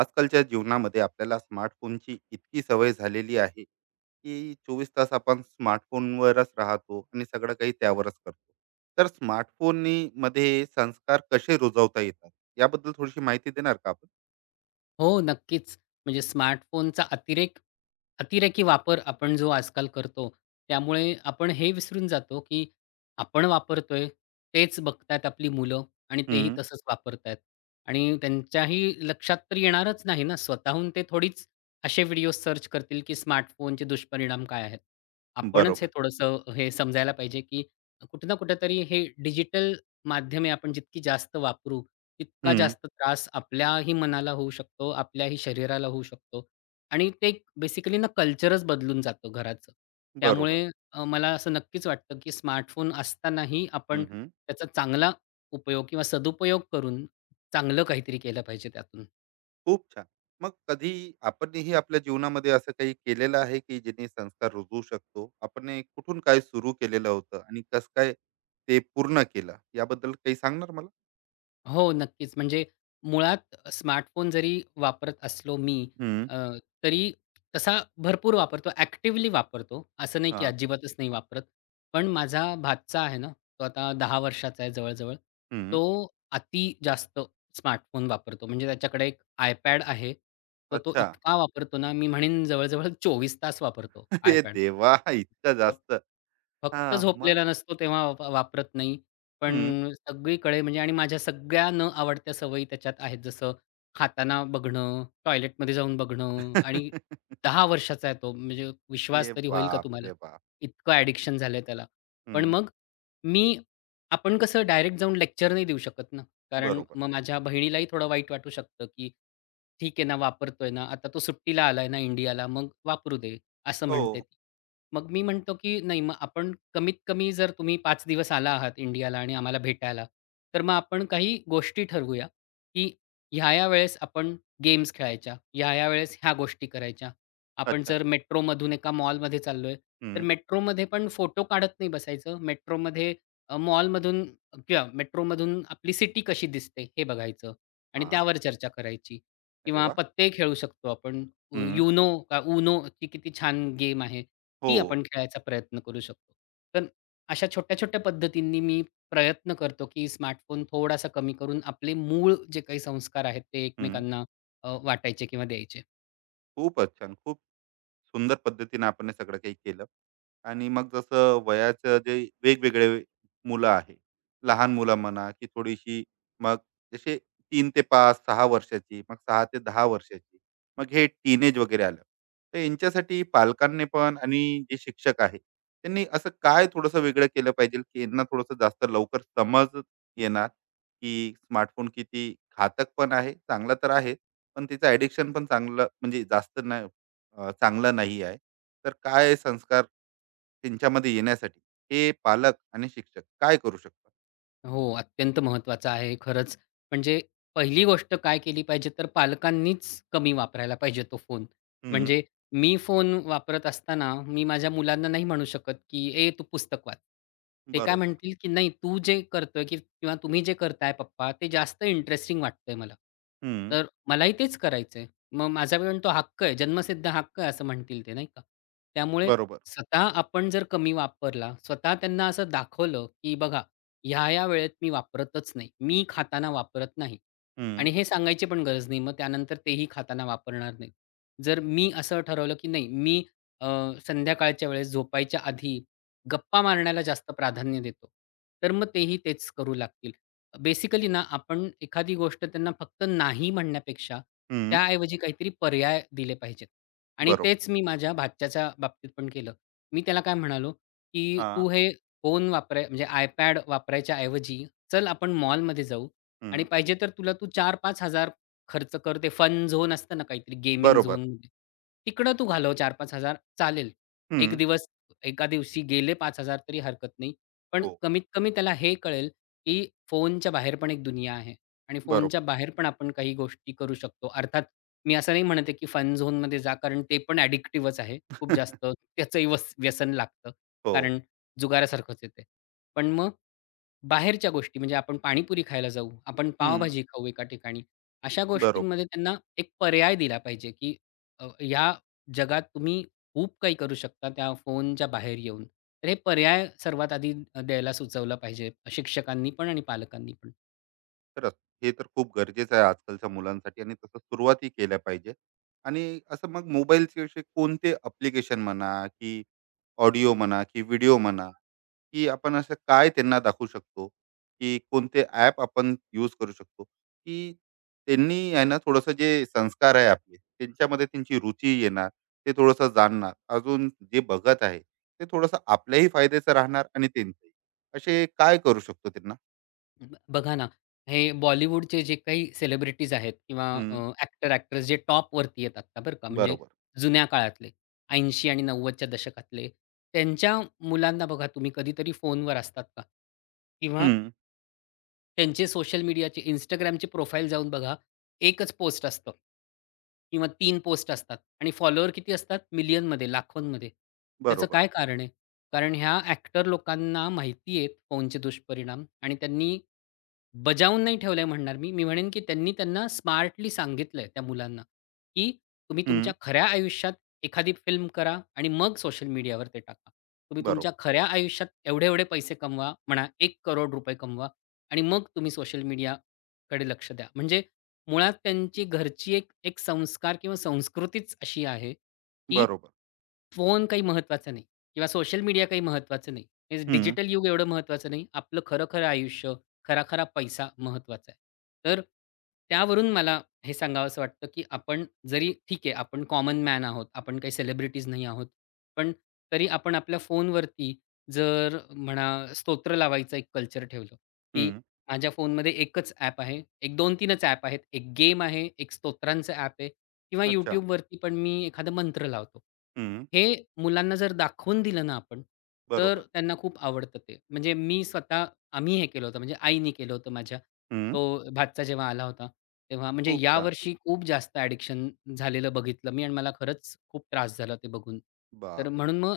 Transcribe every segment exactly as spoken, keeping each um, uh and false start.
आजकालच्या जीवनामध्ये आपल्याला स्मार्टफोनची इतकी सवय झालेली आहे की चोवीस तास आपण स्मार्टफोनवरच राहतो आणि सगळं काही त्यावरच करतो. तर स्मार्टफोन मध्ये संस्कार कसे रुजवता येतात याबद्दल थोडीशी माहिती देणार का आपण? हो, नक्कीच. म्हणजे स्मार्टफोनचा अतिरेक अतिरेकी वापर आपण जो आजकाल करतो, त्यामुळे आपण हे विसरून जातो, की आपण वापरतोय, तेच बघतायत आपली मुलं आणि तेही हम्म, तसंच वापरतायत. आणि त्यांच्याही लक्षात तर येणारच नाही ना, स्वतःहून ते थोडीच असे व्हिडिओ सर्च करतील, की स्मार्टफोनचे दुष्परिणाम काय आहेत? आपणच हे बरोबर. थोडंसं हे समजायला पाहिजे, की कुठे ना कुठेतरी हे डिजिटल माध्यमे आपण जितकी जास्त वापरू, इतका हम्म, जास्त त्रास आपल्याही मनाला होऊ शकतो, आपल्याही शरीराला होऊ शकतो आणि ते बेसिकली ना कल्चरच बदलून जातं घराचं. बरोबर. त्यामुळे अ, मला असं नक्कीच वाटतं, की स्मार्टफोन असतानाही हम्म, आपण हम्म, त्याचा चांगला उपयोग किंवा सदुपयोग करून चांगलं काहीतरी केलं पाहिजे त्यातून. खूप छान. मग कधी आपणही आपल्या जीवनामध्ये असं काही केलेलं आहे की जेणे संस्कार रुजवू शकतो आपण, हे कुठून काय सुरू केलेलं होतं आणि कसं काय ते पूर्ण केलं याबद्दल काही सांगणार मला? हो, नक्कीच. म्हणजे मुळात स्मार्टफोन जरी वापरत असलो मी हम्म, अ, तरी तसा भरपूर वापरतो, ॲक्टिव्हली वापरतो. असं नाही की अजिबातच नाही वापरत. पण माझा भाचा आहे ना, तो आता दहा वर्षाचा आहे जवळ. हं. तो अति जास्त स्मार्टफोन वापरतो. म्हणजे त्याच्याकडे एक iPad आहे. तर तो अच्छा. इतका वापरतो ना, मी म्हणेन जवळ-जवळ चोवीस तास वापरतो अरे iPad. देवा! इतकं फक जास्त. फक्त हां, मग? झोपलेला नसतो तेव्हा वा वापरत नाही. पण हं. सगळीकडे म्हणजे आणि माझ्या सगळ्या न आवडत्या सवयी त्याच्यात आहेत. जसं खाताना बघणं, टॉयलेटमध्ये जाऊन ए बघणं आणि दहा वर्षाचा आहे तो, म्हणजे विश्वास तरी होईल का बाप तुम्हाला? रे बाप! इतकं ॲडिक्शन झालंय त्याला. पण हं. मग मी आपण कसं डायरेक्ट जाऊन लेक्चर नाही देऊ शकत ना, कारण बरोबर. मग माझ्या बहिणीलाही थोडं वाईट वाटू शकतं, की ठीक आहे ना, वापरतोय ना, आता तो सुट्टीला आलाय ना इंडियाला, मग वापरू दे. असं हो. म्हणते ती. मग मी म्हणतो, की नाही मग आपण कमीत कमी जर तुम्ही पाच दिवस आला आहात इंडियाला आणि आम्हाला भेटायला, तर मग आपण काही गोष्टी ठरवूया, की ह्या-ह्या वेळेस आपण गेम्स खेळायच्या, ह्या-ह्या वेळेस ह्या गोष्टी करायच्या. आपण अच्छा. जर मेट्रोमधून एका मॉलमध्ये चाललोय, तर हं. मेट्रोमध्ये पण फोटो काढत नाही बसायचं. मेट्रोमध्ये अ, मॉलमधून किंवा मेट्रोमधून आपली सिटी कशी दिसते हे बघायचं आणि हां. त्यावर चर्चा करायची अरे किंवा वाह! पत्ते खेळू शकतो आपण. हं. युनो अ, UNOची किती छान गेम आहे. ती हो. आपण खेळायचा प्रयत्न करू शकतो. तर अशा छोट्या-छोट्या पद्धतींनी मी प्रयत्न करतो, की स्मार्टफोन थोडासा कमी करून आपले मूळ जे काही संस्कार आहेत, ते हं. एकमेकांना अ, वाटायचे किंवा द्यायचे. खूपच छान. खूप सुंदर पद्धतीने आपण हे सगळं काही केलं. आणि मग जसं वयाचं जे वेगवेगळे मुलं आहे, लहान मुलं म्हणा, की थोडीशी, मग जसे तीन ते पाच सहा वर्षाची, मग सहा ते दहा वर्षाची, मग हे टीनेज वगैरे आलं. तर यांच्यासाठी पालकांनी पण आणि जे शिक्षक आहे, त्यांनी असं काय थोडंसं वेगळं केलं पाहिजे, की यांना थोडंसं जास्त लवकर समज येणार, की स्मार्टफोन किती घातक पण आहे, चांगला तर आहे, पण त्याचं ॲडिक्शन पण चांगलं म्हणजे जास्त नाही, अ, चांगला नाही आहे. तर काय संस्कार त्यांच्यामध्ये येण्यासाठी हे पालक आणि शिक्षक काय करू शकतात? हो, अत्यंत महत्त्वाचं आहे खरंच. म्हणजे पहिली गोष्ट काय केली पाहिजे, तर पालकांनीच कमी वापरायला पाहिजे तो फोन. हं, म्हणजे मी फोन वापरत असताना मी माझ्या मुलांना नाही म्हणू शकत, की "ए, तू पुस्तक वाच." ते काय बरोबर. म्हणतील, की "नाही, तू जे करतोय की किंवा तुम्ही जे करताय पप्पा, ते जास्त इंटरेस्टिंग वाटतंय मला." हं, तर मलाही तेच करायचंय. मग माझा पण तो हक्क आहे, जन्मसिद्ध हक्क आहे असं म्हणतील ते, नाही का? त्यामुळे बरोबर. स्वतः आपण जर कमी वापरला, स्वतः त्यांना असं दाखवलं, की "बघा, ह्या-ह्या वेळेत मी वापरतच नाही. मी खाताना वापरत नाही. हं, आणि हे सांगायची पण गरज नाही. मग त्यानंतर तेही खाताना वापरणार नाहीत. जर मी असं ठरवलं, की नाही मी अ, संध्याकाळच्या वेळेस झोपायच्या आधी गप्पा मारण्याला जास्त प्राधान्य देतो. तर मग तेही तेच करू लागतील. बेसिकली ना आपण एखादी गोष्ट त्यांना फक्त नाही म्हणण्यापेक्षा हं, त्याऐवजी काहीतरी पर्याय दिले पाहिजेत. आणि बरोबर. तेच मी माझ्या भाच्याच्या बाबतीत पण केलं. मी त्याला काय म्हणालो, की हां, "तू हे फोन वापराय म्हणजे iPad वापरायच्या ऐवजी, चल आपण मॉलमध्ये जाऊ हं, आणि पाहिजे तर तुला तू चार पाच 5000 खर्च कर. ते फन झोन असतं ना काहीतरी गेमिंग बरोबर. झोनमध्ये. तिकडं तू घालव चार पाच 5000 चालेल. हं, एक दिवस एका दिवशी गेले पाच हजार तरी हरकत नाही. पण हो, कमीत कमी त्याला हे कळेल, की फोनच्या बाहेर पण एक दुनिया आहे आणि बरोबर. फोनच्या बाहेर पण आपण काही गोष्टी करू शकतो. अर्थात मी असं नाही म्हणत की फन झोनमध्ये जा कारण ते पण ॲडिक्टिव्हच आहे. खूप जास्त त्याचंही वस व्यसन लागतं. हो, कारण जुगारासारखंच आहे ते. पण मग बाहेरच्या गोष्टी म्हणजे आपण पाणीपुरी खायला जाऊ, आपण हं, पावभाजी खाऊ एका ठिकाणी. अशा बरोबर. गोष्टींमध्ये त्यांना एक पर्याय दिला पाहिजे, की अ, या जगात तुम्ही खूप काही करू शकता त्या फोनच्या बाहेर येऊन. तर हे पर्याय सर्वात आधी द्यायला सुचवलं पाहिजे शिक्षकांनी पण आणि पालकांनी पण. खरंच हे तर खूप गरजेचं आहे आजकालच्या मुलांसाठी आणि तसं सुरुवातही केल्या पाहिजे. आणि असं मग मोबाईलच्या विषयी कोणते ॲप्लिकेशन म्हणा, की ऑडिओ म्हणा, की व्हिडिओ म्हणा, की आपण असं काय त्यांना दाखवू शकतो, की कोणते ॲप आपण यूज करू शकतो, की त्यांनी आहे ना थोडंसं जे संस्कार आहे आपले, त्यांच्यामध्ये त्यांची रुची येणार, ते थोडंसं जाणणार. अजून जे बघत आहे, ते थोडंसं आपल्याही फायद्याचं राहणार आणि त्यांचंही. असे काय करू शकतो त्यांना? ब बघा ना, हे बॉलिवूडचे जे काही सेलिब्रिटीज आहेत किंवा अ, हं, ॲक्टर, ॲक्ट्रेस जे टॉपवरती आहेत आत्ता बरं का, म्हणजे बरोबर. जुन्या काळातले ऐंशी आणि 90च्या दशकातले. त्यांच्या मुलांना बघा तुम्ही कधीतरी फोनवर असतात का? किंवा हं, त्यांचे सोशल मीडियाचे Instagramचे प्रोफाईल जाऊन बघा, एकच पोस्ट असतं किंवा तीन पोस्ट असतात आणि फॉलोवर किती असतात? मिलियनमध्ये, लाखोंमध्ये. त्याचं बरोबर. काय कारण आहे? कारण ह्या ॲक्टर लोकांना माहिती आहेत फोनचे दुष्परिणाम आणि त्यांनी बजावून नाही ठेवलंय म्हणणार मी. मी म्हणेन की त्यांनी त्यांना स्मार्टली सांगितलंय त्या मुलांना, की तुम्ही हं, तुमच्या खऱ्या आयुष्यात एखादी फिल्म करा आणि मग सोशल मीडियावर ते टाका. तुम्ही तुमच्या बरोबर. खऱ्या आयुष्यात एवढे-एवढे पैसे कमवा म्हणा, एक कोटी रुपये कमवा आणि मग तुम्ही सोशल मीडियाकडे लक्ष द्या. म्हणजे मुळात त्यांची घरची एक एक संस्कार किंवा संस्कृतीच अशी आहे, की बरोबर. फोन काही महत्त्वाचा नाही किंवा सोशल मीडिया काही महत्त्वाचं नाही. हे हं, डिजिटल युग एवढं महत्त्वाचं नाही. आपलं खरं-खरं आयुष्य, खरा-खरा पैसा महत्त्वाचा आहे. तर त्यावरून मला हे सांगावसं वाटतं, की आपण जरी ठीक आहे, आपण कॉमन मॅन आहोत, आपण काही सेलिब्रिटीज नाही आहोत. पण तरी आपण आपल्या फोनवरती जर म्हणा स्तोत्र लावायचं एक कल्चर ठेवलं, की हं. माझ्या फोनमध्ये एकच ॲप आहे. एक दोन-3च ॲप आहेत. एक गेम आहे, एक स्तोत्रांचं ॲप आहे किंवा अच्छा. YouTubeवरती पण मी एखादा मंत्र लावतो. हं, हे मुलांना जर दाखवून दिलं ना आपण, तर बरोबर. त्यांना खूप आवडतं ते. म्हणजे मी स्वतः आम्ही हे केलं होतं, म्हणजे आईनी केलं होतं माझ्या. हं, तो भातचा जेव्हा आला होता, तेव्हा म्हणजे खूप छान. यावर्षी खूप जास्त ॲडिक्शन झालेलं बघितलं मी आणि मला खरंच खूप त्रास झाला ते बघून. तर बापरे! म्हणून मग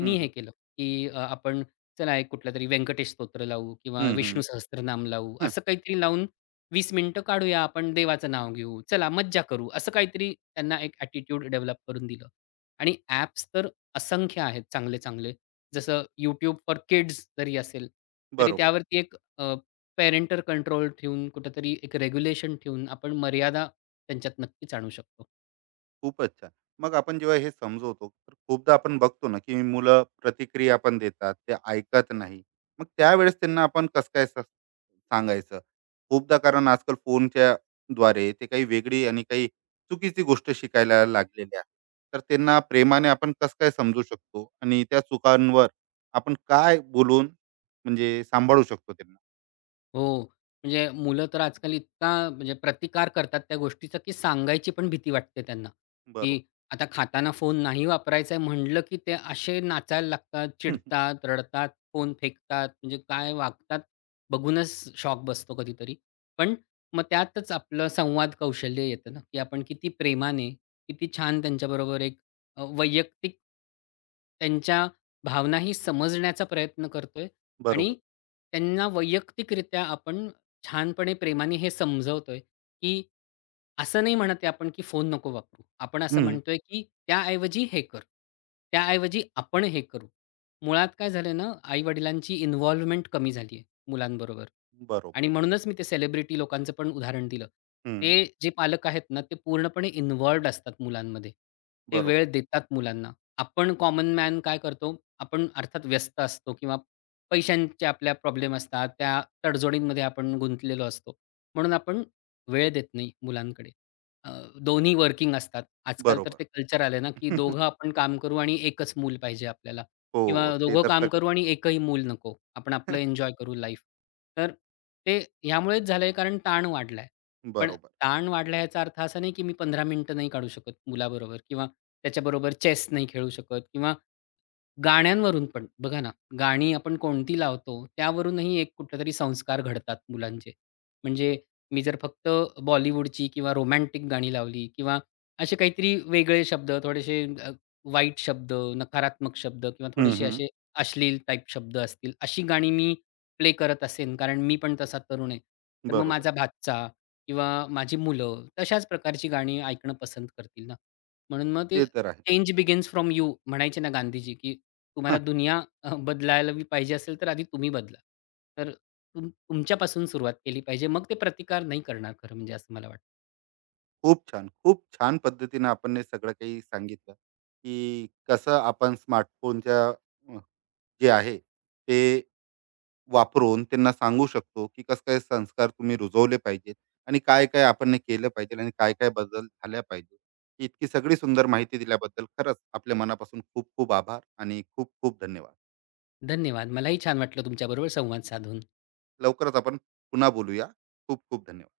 हं, हं. हे केलं, की अ, आपण चला एक कुठलातरी व्यंकटेश स्तोत्र लावू किंवा हं, हं. विष्णू सहस्त्रनाम लावू, हं, असं काहीतरी लावून वीस मिनिटं काढूया आपण देवाचं नाव घेऊ. चला मज्जा करू. असं काहीतरी त्यांना एक ॲटिट्यूड डेव्हलप करून दिलं. आणि ॲप्स तर असंख्य आहेत चांगले-चांगले. जसं यूट्यूब फॉर किड्स जरी असेल, तरी बरोबर. त्यावरती एक अ, कंट्रोल ठेवून कुठेतरी एक रेग्युलेशन ठेवून आपण मर्यादा त्यांच्यात नक्कीच आणू शकतो. खूपच छान. मग आपण जेव्हा हे समजवतो, तर खूपदा आपण बघतो ना, की मुलं प्रतिक्रिया पण देतात, ते ऐकत नाही. मग त्यावेळेस त्यांना आपण कसं काय स सांगायचं? खूपदा कारण आजकाल फोनच्या द्वारे ते काही वेगळी आणि काही चुकीची गोष्ट शिकायला लागलेली आहे. तर त्यांना प्रेमाने आपण कसं काय समजू शकतो आणि त्या चुकांवर आपण काय बोलून म्हणजे सांभाळू शकतो त्यांना? हो. म्हणजे मुलं तर आजकाल इतका म्हणजे प्रतिकार करतात त्या गोष्टीचा, की सांगायची पण भीती वाटते त्यांना, की बरोबर. आता खाताना फोन नाही वापरायचा आहे म्हटलं, की ते असे नाचायला लागतात, हम्म. चिडतात, रडतात, फोन फेकतात. म्हणजे काय वागतात बघूनच शॉक बसतो कधीतरी. पण मग त्यातच आपलं संवाद कौशल्य येतं ना, की आपण किती प्रेमाने, किती छान त्यांच्याबरोबर एक अ, वैयक्तिक त्यांच्या भावनाही समजण्याचा प्रयत्न करतोय आणि बरोबर. त्यांना वैयक्तिकरित्या आपण छानपणे प्रेमाने हे समजवतोय, की असं नाही म्हणत आहे आपण, की फोन नको वापरू. आपण असं हं. म्हणतोय, की त्याऐवजी हे कर. त्याऐवजी आपण हे करू. मुळात काय झालंय ना, आई-वडिलांची इन्व्हॉल्वमेंट कमी झाली आहे मुलांबरोबर. बरोबर. आणि म्हणूनच मी ते सेलिब्रिटी लोकांचं पण उदाहरण दिलं. हं. ते जे पालक आहेत ना, ते पूर्णपणे इन्व्हॉल्वड असतात मुलांमध्ये. ते बरोबर. वेळ देतात मुलांना. आपण कॉमन मॅन काय करतो, आपण अर्थात व्यस्त असतो किंवा पैशांचे आपल्या प्रॉब्लेम असतात. त्या तडजोडींमध्ये आपण गुंतलेलो असतो. म्हणून आपण वेळ देत नाही मुलांकडे. अ, दोन्ही वर्किंग असतात. आजकाल तर बरोबर. ते कल्चर आलंय ना, की दोघं आपण काम करू आणि एकच मूल पाहिजे आपल्याला. हो, किंवा ते दोघं तर काम सगळं करू आणि एकही मूल नको. आपण आपलं एन्जॉय करू लाईफ. तर ते ह्यामुळेच झालंय कारण ताण वाढलाय. पण बरोबर. ताण वाढला याचा अर्थ असा नाही की मी पंधरा मिनिटं नाही काढू शकत मुलाबरोबर किंवा त्याच्याबरोबर चेस नाही खेळू शकत किंवा गाण्यांवरून पण बघा ना, गाणी आपण कोणती लावतो त्यावरूनही एक कुठलेतरी संस्कार घडतात मुलांचे. म्हणजे मी जर फक्त बॉलिवूडची किंवा रोमॅन्टिक गाणी लावली किंवा असे काहीतरी वेगळे शब्द, थोडेसे अ, वाईट शब्द, नकारात्मक शब्द किंवा हं, थोडेसे हं. असे अश्लील टाइप शब्द असतील, अशी गाणी मी प्ले करत असेन, कारण मी पण तसा तरुण आहे. तर मग बरोबर. माझा भाचा किंवा माझी मुलं तशाच प्रकारची गाणी ऐकणं पसंत करतील ना. म्हणून मग ते ते तर आहे. चेंज बिगिन्स फ्रॉम यू म्हणायचे ना गांधीजी, की हां, तुम्हाला दुनिया अ, बदलायलाही पाहिजे असेल, तर आधी तुम्ही बदला. तर तुम तुमच्यापासून सुरुवात केली पाहिजे. मग ते प्रतिकार नाही करणार खरं म्हणजे असं मला वाटतं. खूप छान. खूप छान पद्धतीनं आपण हे सगळं काही सांगितलं, की कसं आपण स्मार्टफोनच्या अ, जे आहे ते वापरून त्यांना सांगू शकतो, की कसं-काय संस्कार तुम्ही रुजवले पाहिजेत आणि काय-काय आपण हे केलं पाहिजे आणि काय-काय बदल झाल्या पाहिजे. इतकी सगळी सुंदर माहिती दिल्याबद्दल खरंच आपल्या मनापासून खूप-खूप आभार आणि खूप-खूप धन्यवाद. धन्यवाद. मलाही छान वाटलं तुमच्याबरोबर संवाद साधून. लवकरच आपण पुन्हा बोलूया. खूप-खूप धन्यवाद.